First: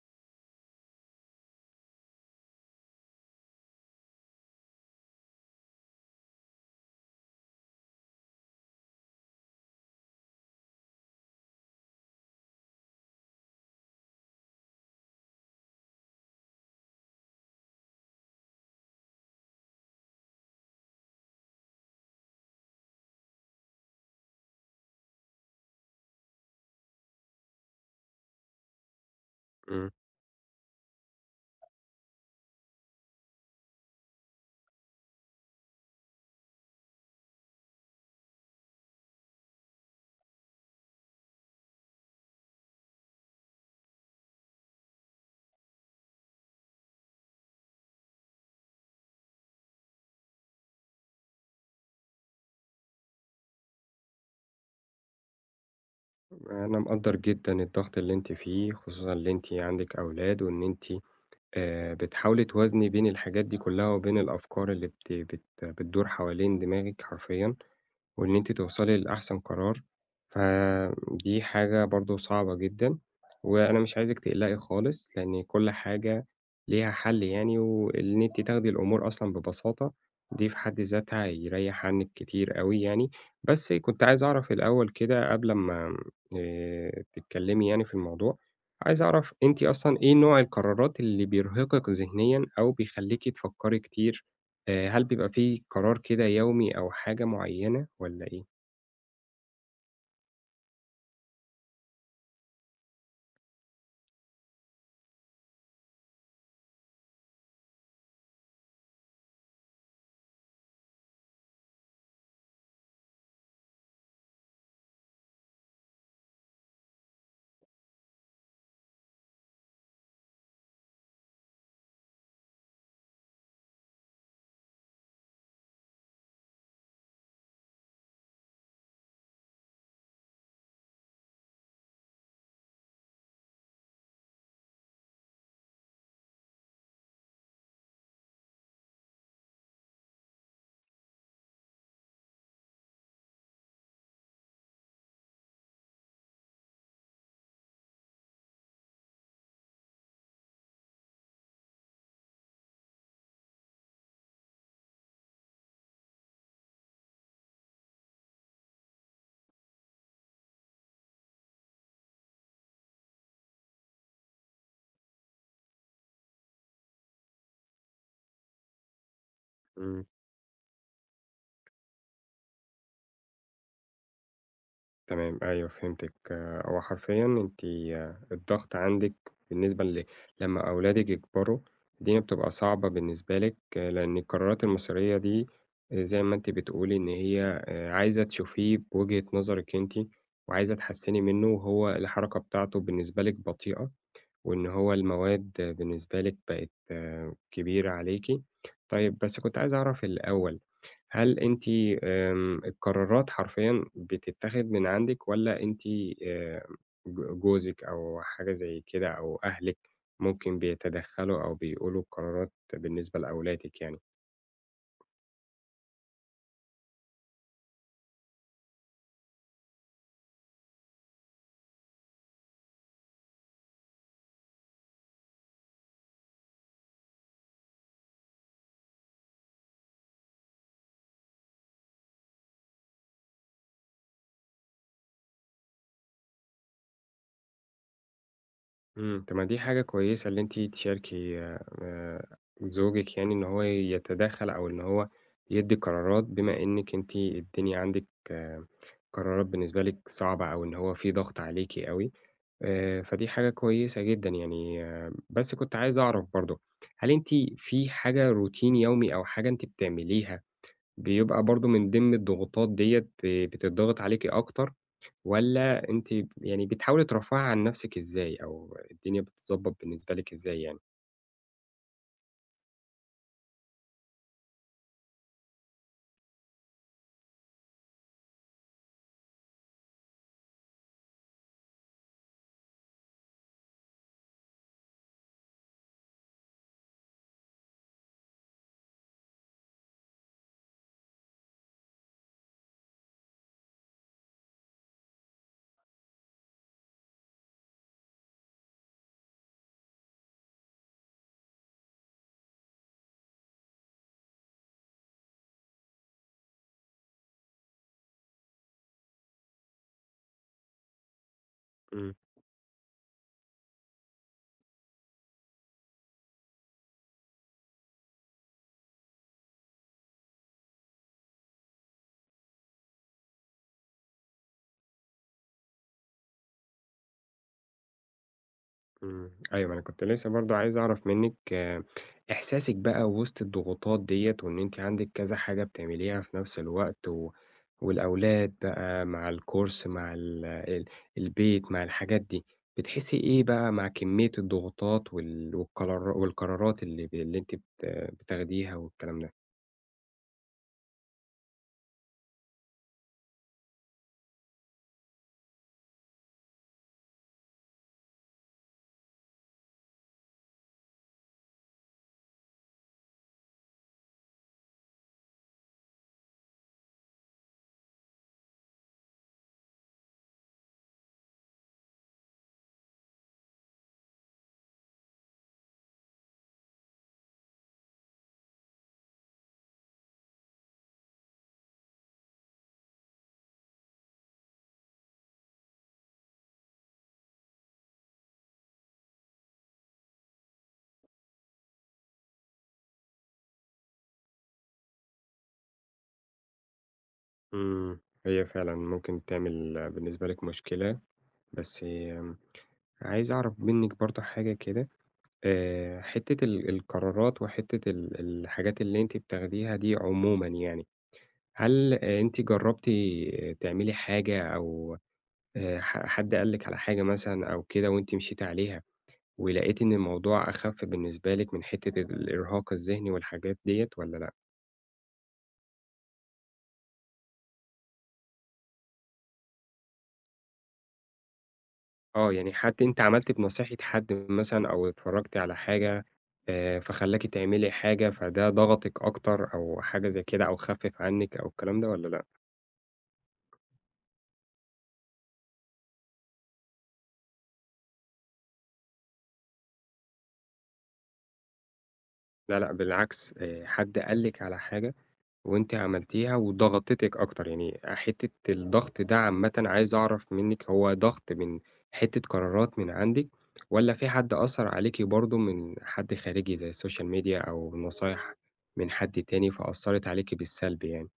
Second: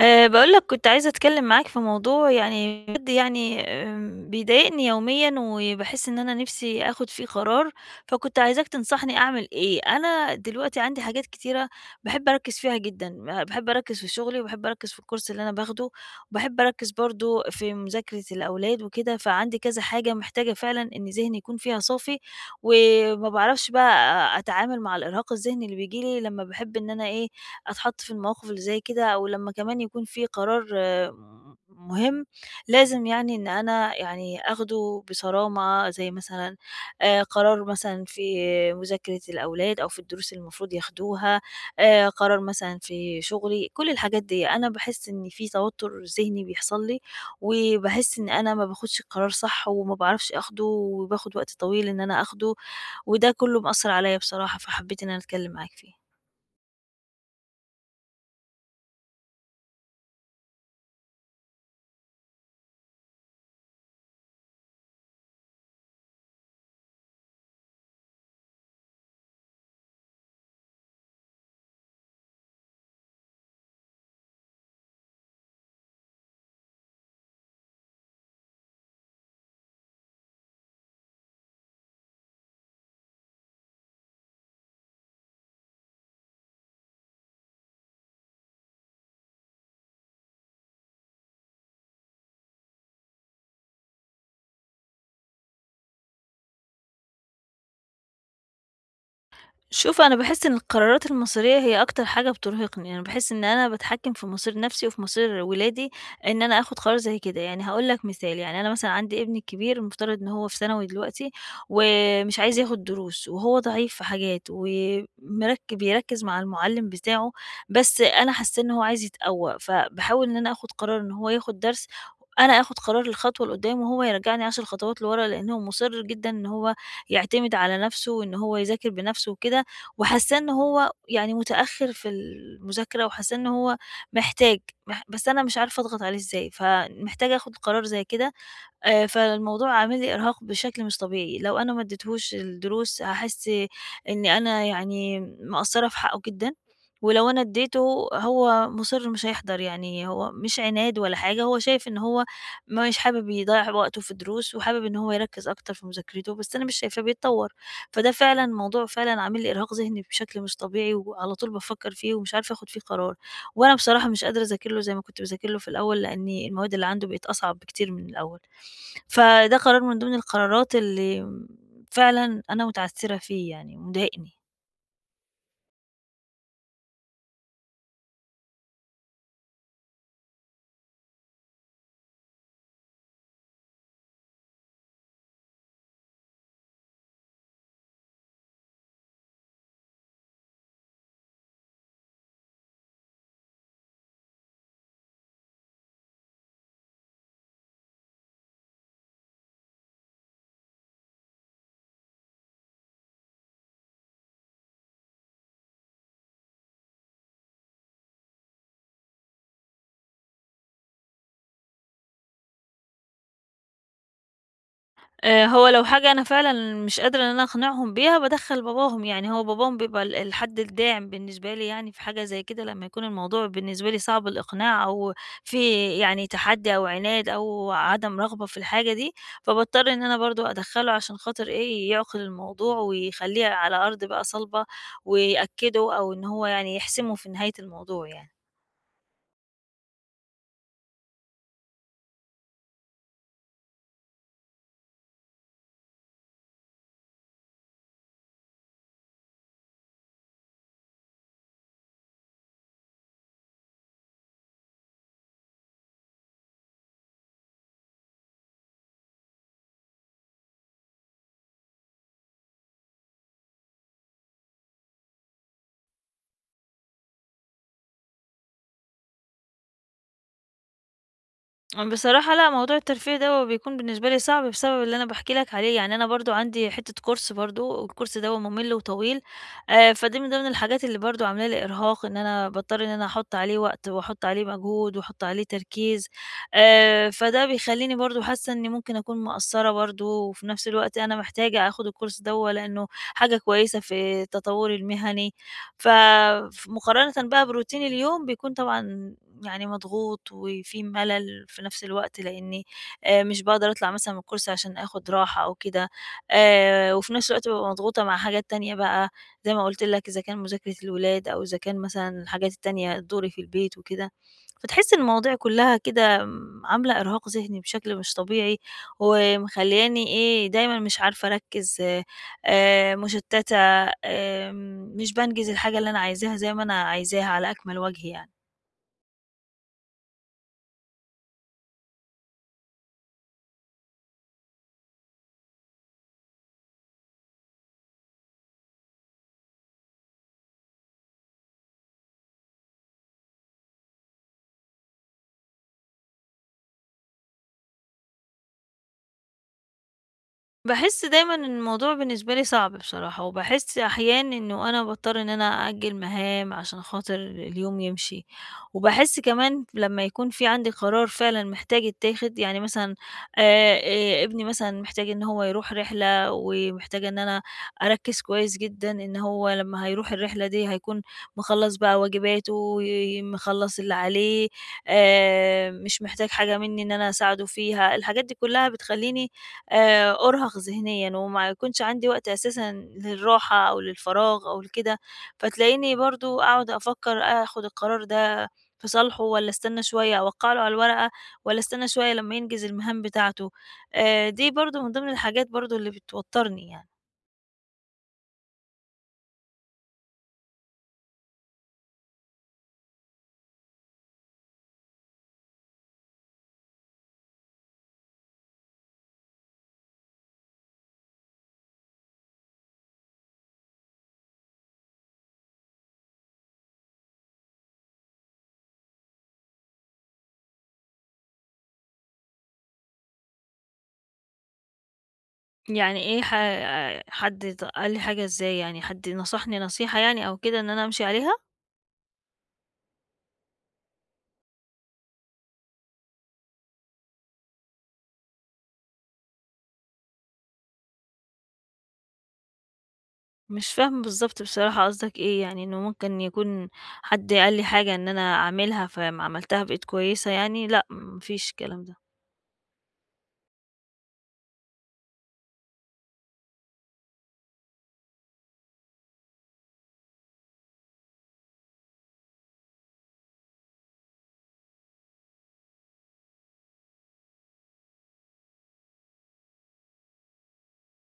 باقول لك كنت عايزة أتكلم معاك في موضوع يعني بجد يعني بيضايقني يوميًا وباحس إن أنا نفسي آخد فيه قرار، فكنت عايزاك تنصحني أعمل إيه؟ أنا دلوقتي عندي حاجات كتيرة باحب أركّز فيها جدًا، باحب أركّز في شغلي وباحب أركّز في الكورس اللي أنا باخده، وباحب أركّز برضه في مذاكرة الأولاد وكده، فعندي كذا حاجة محتاجة فعلًا إن ذهني يكون فيها صافي، وما باعرفش بقى أتعامل مع الإرهاق الذهني اللي بييجي لي لمّا باحب إن أنا إيه، أتحط في المواقف اللي زي كده، أو لمّا كمان إمم. يكون في قرار مهم، لازم يعني إن أنا يعني آخده بصرامة، زي مثلًا قرار مثلًا في مذاكرة الأولاد أو في الدروس اللي المفروض ياخدوها، قرار مثلًا في شغلي، كل الحاجات دي. أنا باحس إن في توتر ذهني بيحصل لي، وباحس إن أنا ما باخدش القرار صح وما باعرفش آخده، وباخد وقت طويل إن أنا آخده، وده كله مأثّر عليّا بصراحة، فحبيت إن أنا أتكلم معاك فيه. أنا مقدّر جدًا الضغط اللي أنتِ فيه، خصوصًا اللي أنتِ عندِك أولاد وإن أنتِ بتحاولي توازني بين الحاجات دي كُلّها وبين الأفكار اللي بت بت بتدور حوالين دماغِك حرفيًا. وإن أنتِ توصلي لأحسن قرار، فدي حاجة برضه صعبة جدًا، وأنا مش عايزِك تقلقي خالص، لإن كل حاجة ليها حل يعني، وإن أنتِ تاخدي الأمور أصلًا ببساطة دي في حد ذاتها هيريّح عنِّك كتير أوي يعني. بس كنت عايز أعرف الأول كده قبل أمّا تتكلّمي يعني في الموضوع، عايز أعرف أنتِ أصلًا إيه نوع القرارات اللي بيرهقِك ذهنيًا أو بيخلّيكِ تفكّري كتير، هل بيبقى في قرار كده يومي أو حاجة معيّنة والّا إيه؟ شوف أنا باحس إن القرارات المصيرية هي أكتر حاجة بترهقني، أنا باحس إن أنا باتحكم في مصير نفسي وفي مصير ولادي، إن أنا آخد قرار زي كده، يعني هاقول لك مثال، يعني أنا مثلًا عندي ابني الكبير المفترض إن هو في ثانوي دلوقتي، ومش عايز ياخد دروس، وهو ضعيف في حاجات، ومرك بيركز مع المُعلِّم بتاعه، بس أنا حاسة إن هو عايز يتقوّى، فباحاول إن أنا آخد قرار إن هو ياخد درس، أنا آخد قرار الخطوة لقدّام، وهو يرجعني 10 خطوات لورا، لإن هو مُصِر جدًا إن هو يعتمد على نفسه، وإن هو يذاكر بنفسه وكده. وحاساه إن هو يعني متأخّر في المذاكرة وحاساه إن هو محتاج، بس أنا مش عارفة أضغط عليه إزاي، فمحتاجة آخُد قرار زي كده فالموضوع عامل لي إرهاق بشكل مش طبيعي، لو أنا ما اديتهوش الدروس هاحس إني أنا يعني مقصّرة في حقه جدًا، ولو أنا اديته هو مُصِر مش هيحضر، يعني هو مش عناد ولا حاجة، هو شايف إن هو مش حابب يضيّع وقته في الدروس وحابب إن هو يركّز أكتر في مذاكرته، بس أنا مش شايفاه بيتطوّر، فده فعلًا موضوع فعلًا عامل لي إرهاق ذهني بشكل مش طبيعي، وعلى طول بافكّر فيه ومش عارفة آخُد فيه قرار، وأنا بصراحة مش قادرة أذاكر له زي ما كنت باذاكر له في الأول، لإن المواد اللي عنده بقت أصعب بكتير من الأول. فده قرار من إمم. ضمن القرارات اللي فعلًا أنا متعثّرة فيه يعني ومضايقني. تمام، أيوه فهمتِك. آه، هو حرفيًا أنتِ الضغط عندِك بالنسبة لمّا أولادِك يكبروا، الدنيا بتبقى صعبة بالنسبة لِك، آه، لإن القرارات المصيرية دي زي ما أنتِ بتقولي إن هي عايزة تشوفيه بوجهة نظرِك أنتِ وعايزة تحسّني منه وهو الحركة بتاعته بالنسبة لِك بطيئة. وإن هو المواد بالنسبة لِك بقت آه، كبيرة عليكِ. طيب بس كنت عايز أعرف الأول، هل أنتِ القرارات حرفيًا بتتاخد من عندِك والّا أنتِ آآ جوزِك أو حاجة زي كده أو أهلِك ممكن بيتدخّلوا أو بيقولوا القرارات بالنسبة لأولادِك يعني؟ هو لو حاجة أنا فعلًا مش قادرة إن أنا أقنعهم بيها بادخّل باباهم، يعني هو باباهم بيبقى الحد الداعم بالنسبة لي يعني في حاجة زي كده لمّا يكون الموضوع بالنسبة لي صعب الإقناع أو في يعني تحدّي أو عناد أو عدم رغبة في الحاجة دي، فباضطر إن أنا برضه أدخّله عشان خاطر إيه، يعقل الموضوع ويخلّيه على أرض بقى صلبة ويأكّده أو إن هو يعني يحسمه في نهاية الموضوع يعني. إمم. طب ما دي حاجة كويسة اللي أنتِ تشاركي زوجِك يعني إن هو يتدخّل أو إن هو يدّي قرارات، بما إنِّك أنتِ الدنيا عندِك آه، قرارات بالنسبة لِك صعبة أو إن هو في ضغط عليكِ أوي، فدي حاجة كويسة جدًا يعني. آه، بس كنت عايز أعرف برضه، هل أنتِ في حاجة روتين يومي أو حاجة أنتِ بتعمليها بيبقى برضه من ضمن الضغوطات ديّة بتضغط عليكِ أكتر؟ والّا أنتِ يعني بتحاولي ترفّهي عن نَفْسِك إزاي أو الدنيا بتتضبّط بالنسبة لِك إزاي يعني؟ بصراحة لأ، موضوع الترفيه دوّة بيكون بالنسبة لي صعب بسبب اللي أنا باحكي لك عليه، يعني أنا برضه عندي حتّة كورس برضه، والكورس دوّة مُمِل وطويل، فدي من ضمن الحاجات اللي برضه عاملة لي إرهاق، إن أنا باضطر إن أنا أحُط عليه وقت وأحُط عليه مجهود وأحُط عليه تركيز، فده بيخلّيني برضه حاسة إني ممكن أكون مقصّرة برضه، وفي نفس الوقت أنا محتاجة آخُد الكورس دوّة لإنه حاجة كويسة في تطوّري المهني. ف فمقارنة بقى بروتين اليوم بيكون طبعًا يعني مضغوط وفي ملل في نفس الوقت، لإني مش باقدر أطلع مثلًا من الكرسي عشان آخد راحة أو كده، وفي نفس الوقت بابقى مضغوطة مع حاجات تانية بقى زي ما قُلت لك إذا كان مذاكرة الولاد أو إذا كان إمم، مثلًا الحاجات التانية دوري في البيت وكده، فتحس إن المواضيع كلها كده عاملة إرهاق ذهني بشكل مش طبيعي، ومخلّياني إيه دايمًا مش عارفة أركّز مُشتّتة، مش بانجز الحاجة اللي أنا عايزاها زي ما أنا عايزاها على أكمل وجه يعني. إمم، أيوه، ما أنا كنت لسه برضه عايز أعرف منِّك آه، إحساسِك بقى وِسط الضغوطات ديّة وإن أنتِ عندِك كذا حاجة بتعمليها في نَفْس الوقت و والأولاد بقى مع الcourse مع ال ال البيت مع الحاجات دي، بتحسّي إيه بقى مع كمية الضغوطات والقرار والقرارات اللي أنتِ بتاخديها والكلام ده؟ باحس دايمًا إن الموضوع بالنسبة لي صعب بصراحة، وباحس أحيان إنه أنا باضطر إن أنا أأجّل مهام عشان خاطر اليوم يمشي، وباحس كمان لمّا يكون في عندي قرار فعلًا محتاج يتاخد، يعني مثلًا آآ، ابني مثلًا محتاج إن هو يروح رحلة، ومحتاجة إن أنا أركّز كويس جدًا إن هو لمّا هيروح الرحلة دي هيكون مخلّص بقى واجباته، مخلّص اللي عليه، مش محتاج حاجة مني إن أنا أساعده فيها، الحاجات دي كلها بتخلّيني أُرهق ذهنيًا وما يكونش عندي وقت أساسًا للراحة أو للفراغ أو لكده، فتلاقيني برضه أقعد أفكّر آخُد القرار ده في صالحه والّا أستنى شوية أوقّع له على الورقة والّا أستنى شوية لمّا ينجز المهام بتاعته، دي برضه من ضمن الحاجات برضه اللي بتوتّرني يعني. إمم، هي فعلًا ممكن تعمل بالنسبة لِك مشكلة، بس عايز أعرف منِّك برضه حاجة كده، حتّة القرارات وحتّة الحاجات اللي أنتِ بتاخديها دي عمومًا يعني، هل آه، أنتِ جرّبتِ تعملي حاجة أو حد قال لِك على حاجة مثلًا أو كده وأنتِ مشيتِ عليها ولقيتِ إن الموضوع أخَف بالنسبة لِك من حتّة الإرهاق الذهني والحاجات ديّة والّا لأ؟ يعني إيه حد قال لي حاجة إزاي يعني، حد نصحني نصيحة يعني أو كده إن أنا أمشي عليها؟ آه، يعني حد أنتِ عملتِ بنصيحة حد مثلًا أو اتفرّجتِ على حاجة، فخلّاكِ تعملي حاجة، فده ضغطِك أكتر أو حاجة زي كده أو خفِّف عنِّك أو الكلام ده والّا لأ؟ مش فاهمة بالضبط بصراحة قصدك إيه، يعني إنه ممكن يكون حد قال لي حاجة إن أنا أعملها، فاهم عملتها بقيت كويسة يعني؟ لأ، ما فيش الكلام ده. لا، لأ بالعكس، حد قال لِك على حاجة وأنتِ عملتيها وضغطتِك أكتر، يعني حتّة الضغط ده عامةً عايز أعرف منِّك هو ضغط من حتّة قرارات من عندِك والّا في حد أثّر عليكِ برضه من حد خارجي زي السوشيال ميديا أو نصايح من حد تاني فأثّرت عليكِ بالسلب يعني؟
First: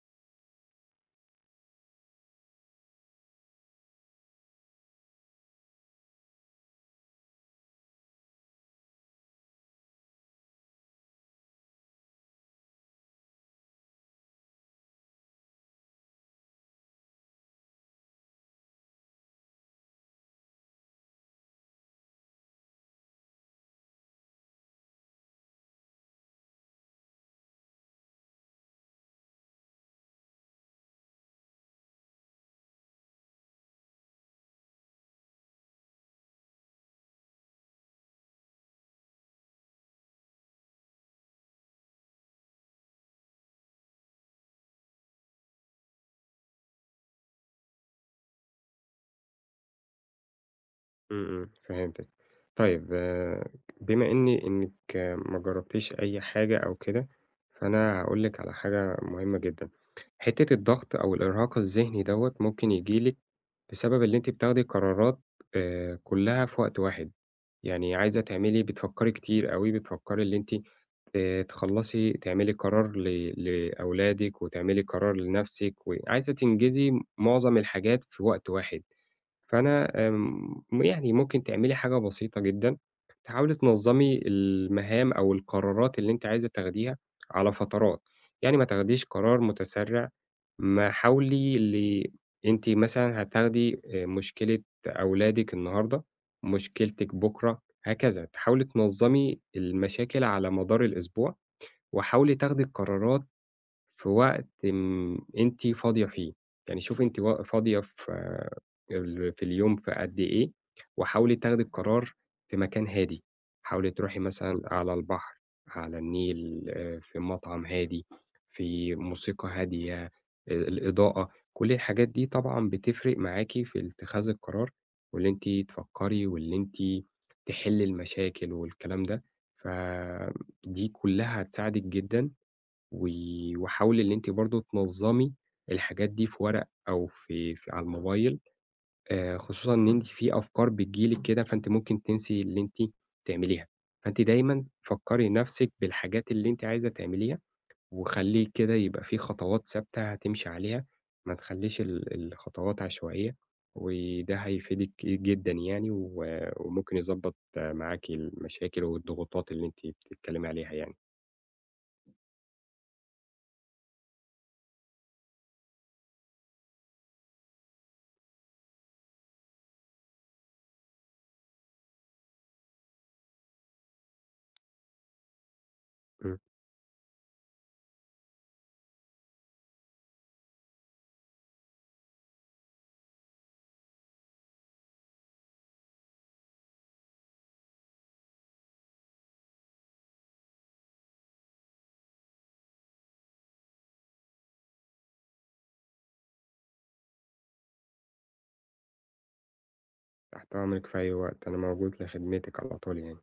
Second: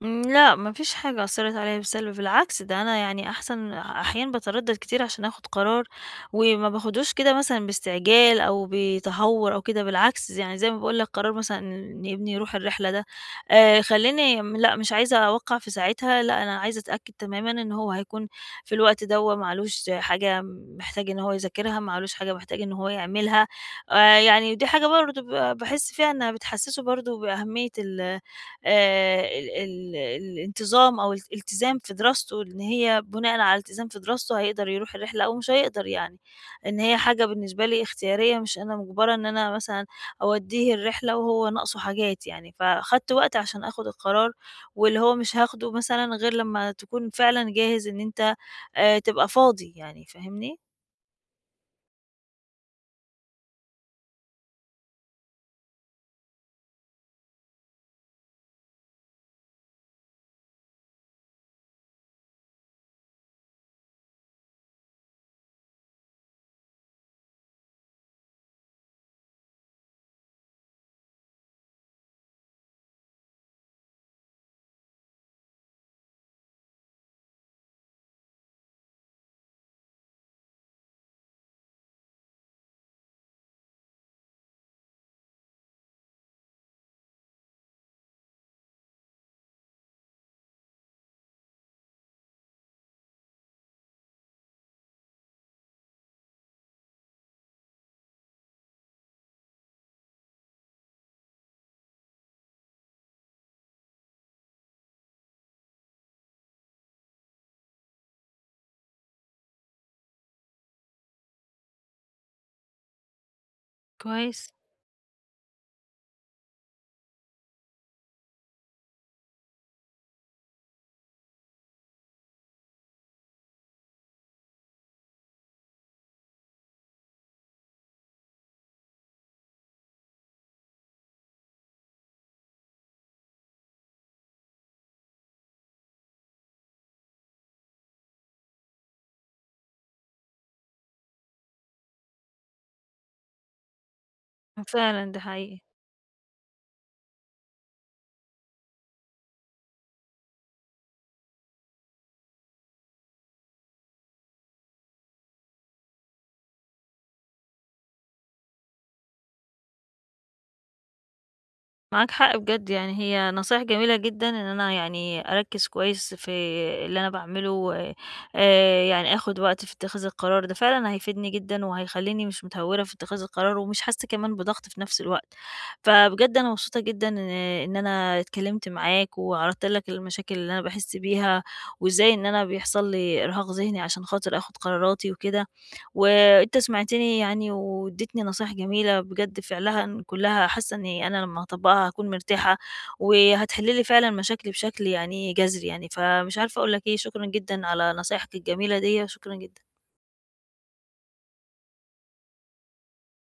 إمم، لأ، ما فيش حاجة أثّرت عليَّ بالسلب، بالعكس ده أنا يعني أحسن أحيانًا باتردد كتير عشان آخد قرار، وما باخدوش كده مثلًا باستعجال أو بتهور أو كده، بالعكس يعني زي ما باقول لك قرار مثلًا إن ابني يروح الرحلة ده خلّاني لأ، مش عايزة أوقّع في ساعتها، لأ، أنا عايزة أتأكد تمامًا إن هو هيكون في الوقت دوّة ما علوش حاجة محتاج إن هو يذاكرها، ما علوش حاجة محتاج إن هو يعملها، يعني دي حاجة برضه باحس فيها إنها بتحسسه برضه بأهمية آآ ال ال الانتظام أو الالتزام في دراسته، إن هي بناءً على الالتزام في دراسته هيقدر يروح الرحلة أو مش هيقدر يعني، إن هي حاجة بالنسبة لي اختيارية مش أنا مُجبرة إن أنا مثلًا أودّيه الرحلة وهو ناقصه حاجات يعني، فخدت وقت عشان آخُد القرار، واللي هو مش هاخده مثلًا غير لمّا تكون فعلًا جاهز إن أنت تبقى فاضي يعني، فاهمني؟ إمم، إمم، فهمتِك. طيب بما إنِّك آه، ما جرّبتيش أي حاجة أو كده، فأنا هاقول لِك على حاجة مهمة جدًا. حتّة الضغط أو الإرهاق الذهني دوّة ممكن ييجي لِك بسبب اللي أنتِ بتاخدي قرارات، كُلّها في وقت واحد. يعني عايزة تعملي بتفكّري كتير أوي، بتفكّري اللي أنتِ تخلّصي تعملي قرار لأولادِك وتعملي قرار لنَفْسِك، وعايزة تنجزي معظم الحاجات في وقت واحد. فأنا يعني ممكن تعملي حاجة بسيطة جدًا، تحاولي تنظّمي المهام أو القرارات اللي أنتِ عايزة تاخديها على فترات، يعني ما تاخديش قرار متسرع، ما حاولي اللي أنتِ مثلًا هتاخدي مشكلة أولادِك النهارده، مشكلتِك بُكرة، هكذا. تحاولي تنظّمي المشاكل على مدار الأسبوع، وحاولي تاخدي القرارات في وقت م أنتِ فاضية فيه، يعني شوفي أنتِ و فاضية في في اليوم في قد إيه، وحاولي تاخدي القرار في مكان هادي، حاولي تروحي كويس. مثلًا على البحر، على النيل، آه، في مطعم هادي، في موسيقى هادية، الإضاءة، كل الحاجات دي طبعًا بتفرق معاكِ في اتخاذ القرار، واللي أنتِ تفكّري واللي أنتِ تحلّي المشاكل والكلام ده، فدي كلّها هتساعدِك جدًا. و وحاولي اللي أنتِ برضه تنظّمي الحاجات دي في ورق أو في على الموبايل، خصوصًا إن أنتِ في أفكار بتيجي لِك كده، فأنتِ ممكن تنسي اللي أنتِ تعمليها، فأنتِ دايمًا فعلًا، ده فكّري حقيقي. نَفْسِك بالحاجات اللي أنتِ عايزة تعمليها، وخلّي كده يبقى في خطوات ثابتة هتمشي عليها، ما تخلّيش الخطوات عشوائية، وده هيفيدِك جدًا يعني، وممكن يضبّط معاكِ المشاكل والضغوطات اللي أنتِ بتتكلمي عليها يعني. معاك حق بجد يعني هي نصايح جميلة جدًا إن أنا يعني أركّز كويس في اللي أنا باعمله و يعني آخُد وقت في اتخاذ القرار ده فعلًا هيفيدني جدًا وهيخلّيني مش متهوّرة في اتخاذ القرار ومش حاسّة كمان بضغط في نفس الوقت، فبجد إمم. أنا مبسوطة جدًا إن أنا اتكلّمت معاك وعرضت لك المشاكل اللي أنا باحس بيها وإزاي إن أنا بيحصل لي إرهاق ذهني عشان خاطر آخُد قراراتي وكده. وأنت سمعتني يعني واديتني نصايح جميلة بجد فعلها كلها حاسة إني أنا لما هاطبّقها هاكون مرتاحة، وهتحل لي فعلًا مشاكلي بشكل يعني جذري يعني، فمش عارفة أقول لك إيه، شكرًا جدًا على نصايحك الجميلة ديّة، شكرًا جدًا. تحت أمرِك في أي وقت، أنا موجود لخدمتِك على طول يعني.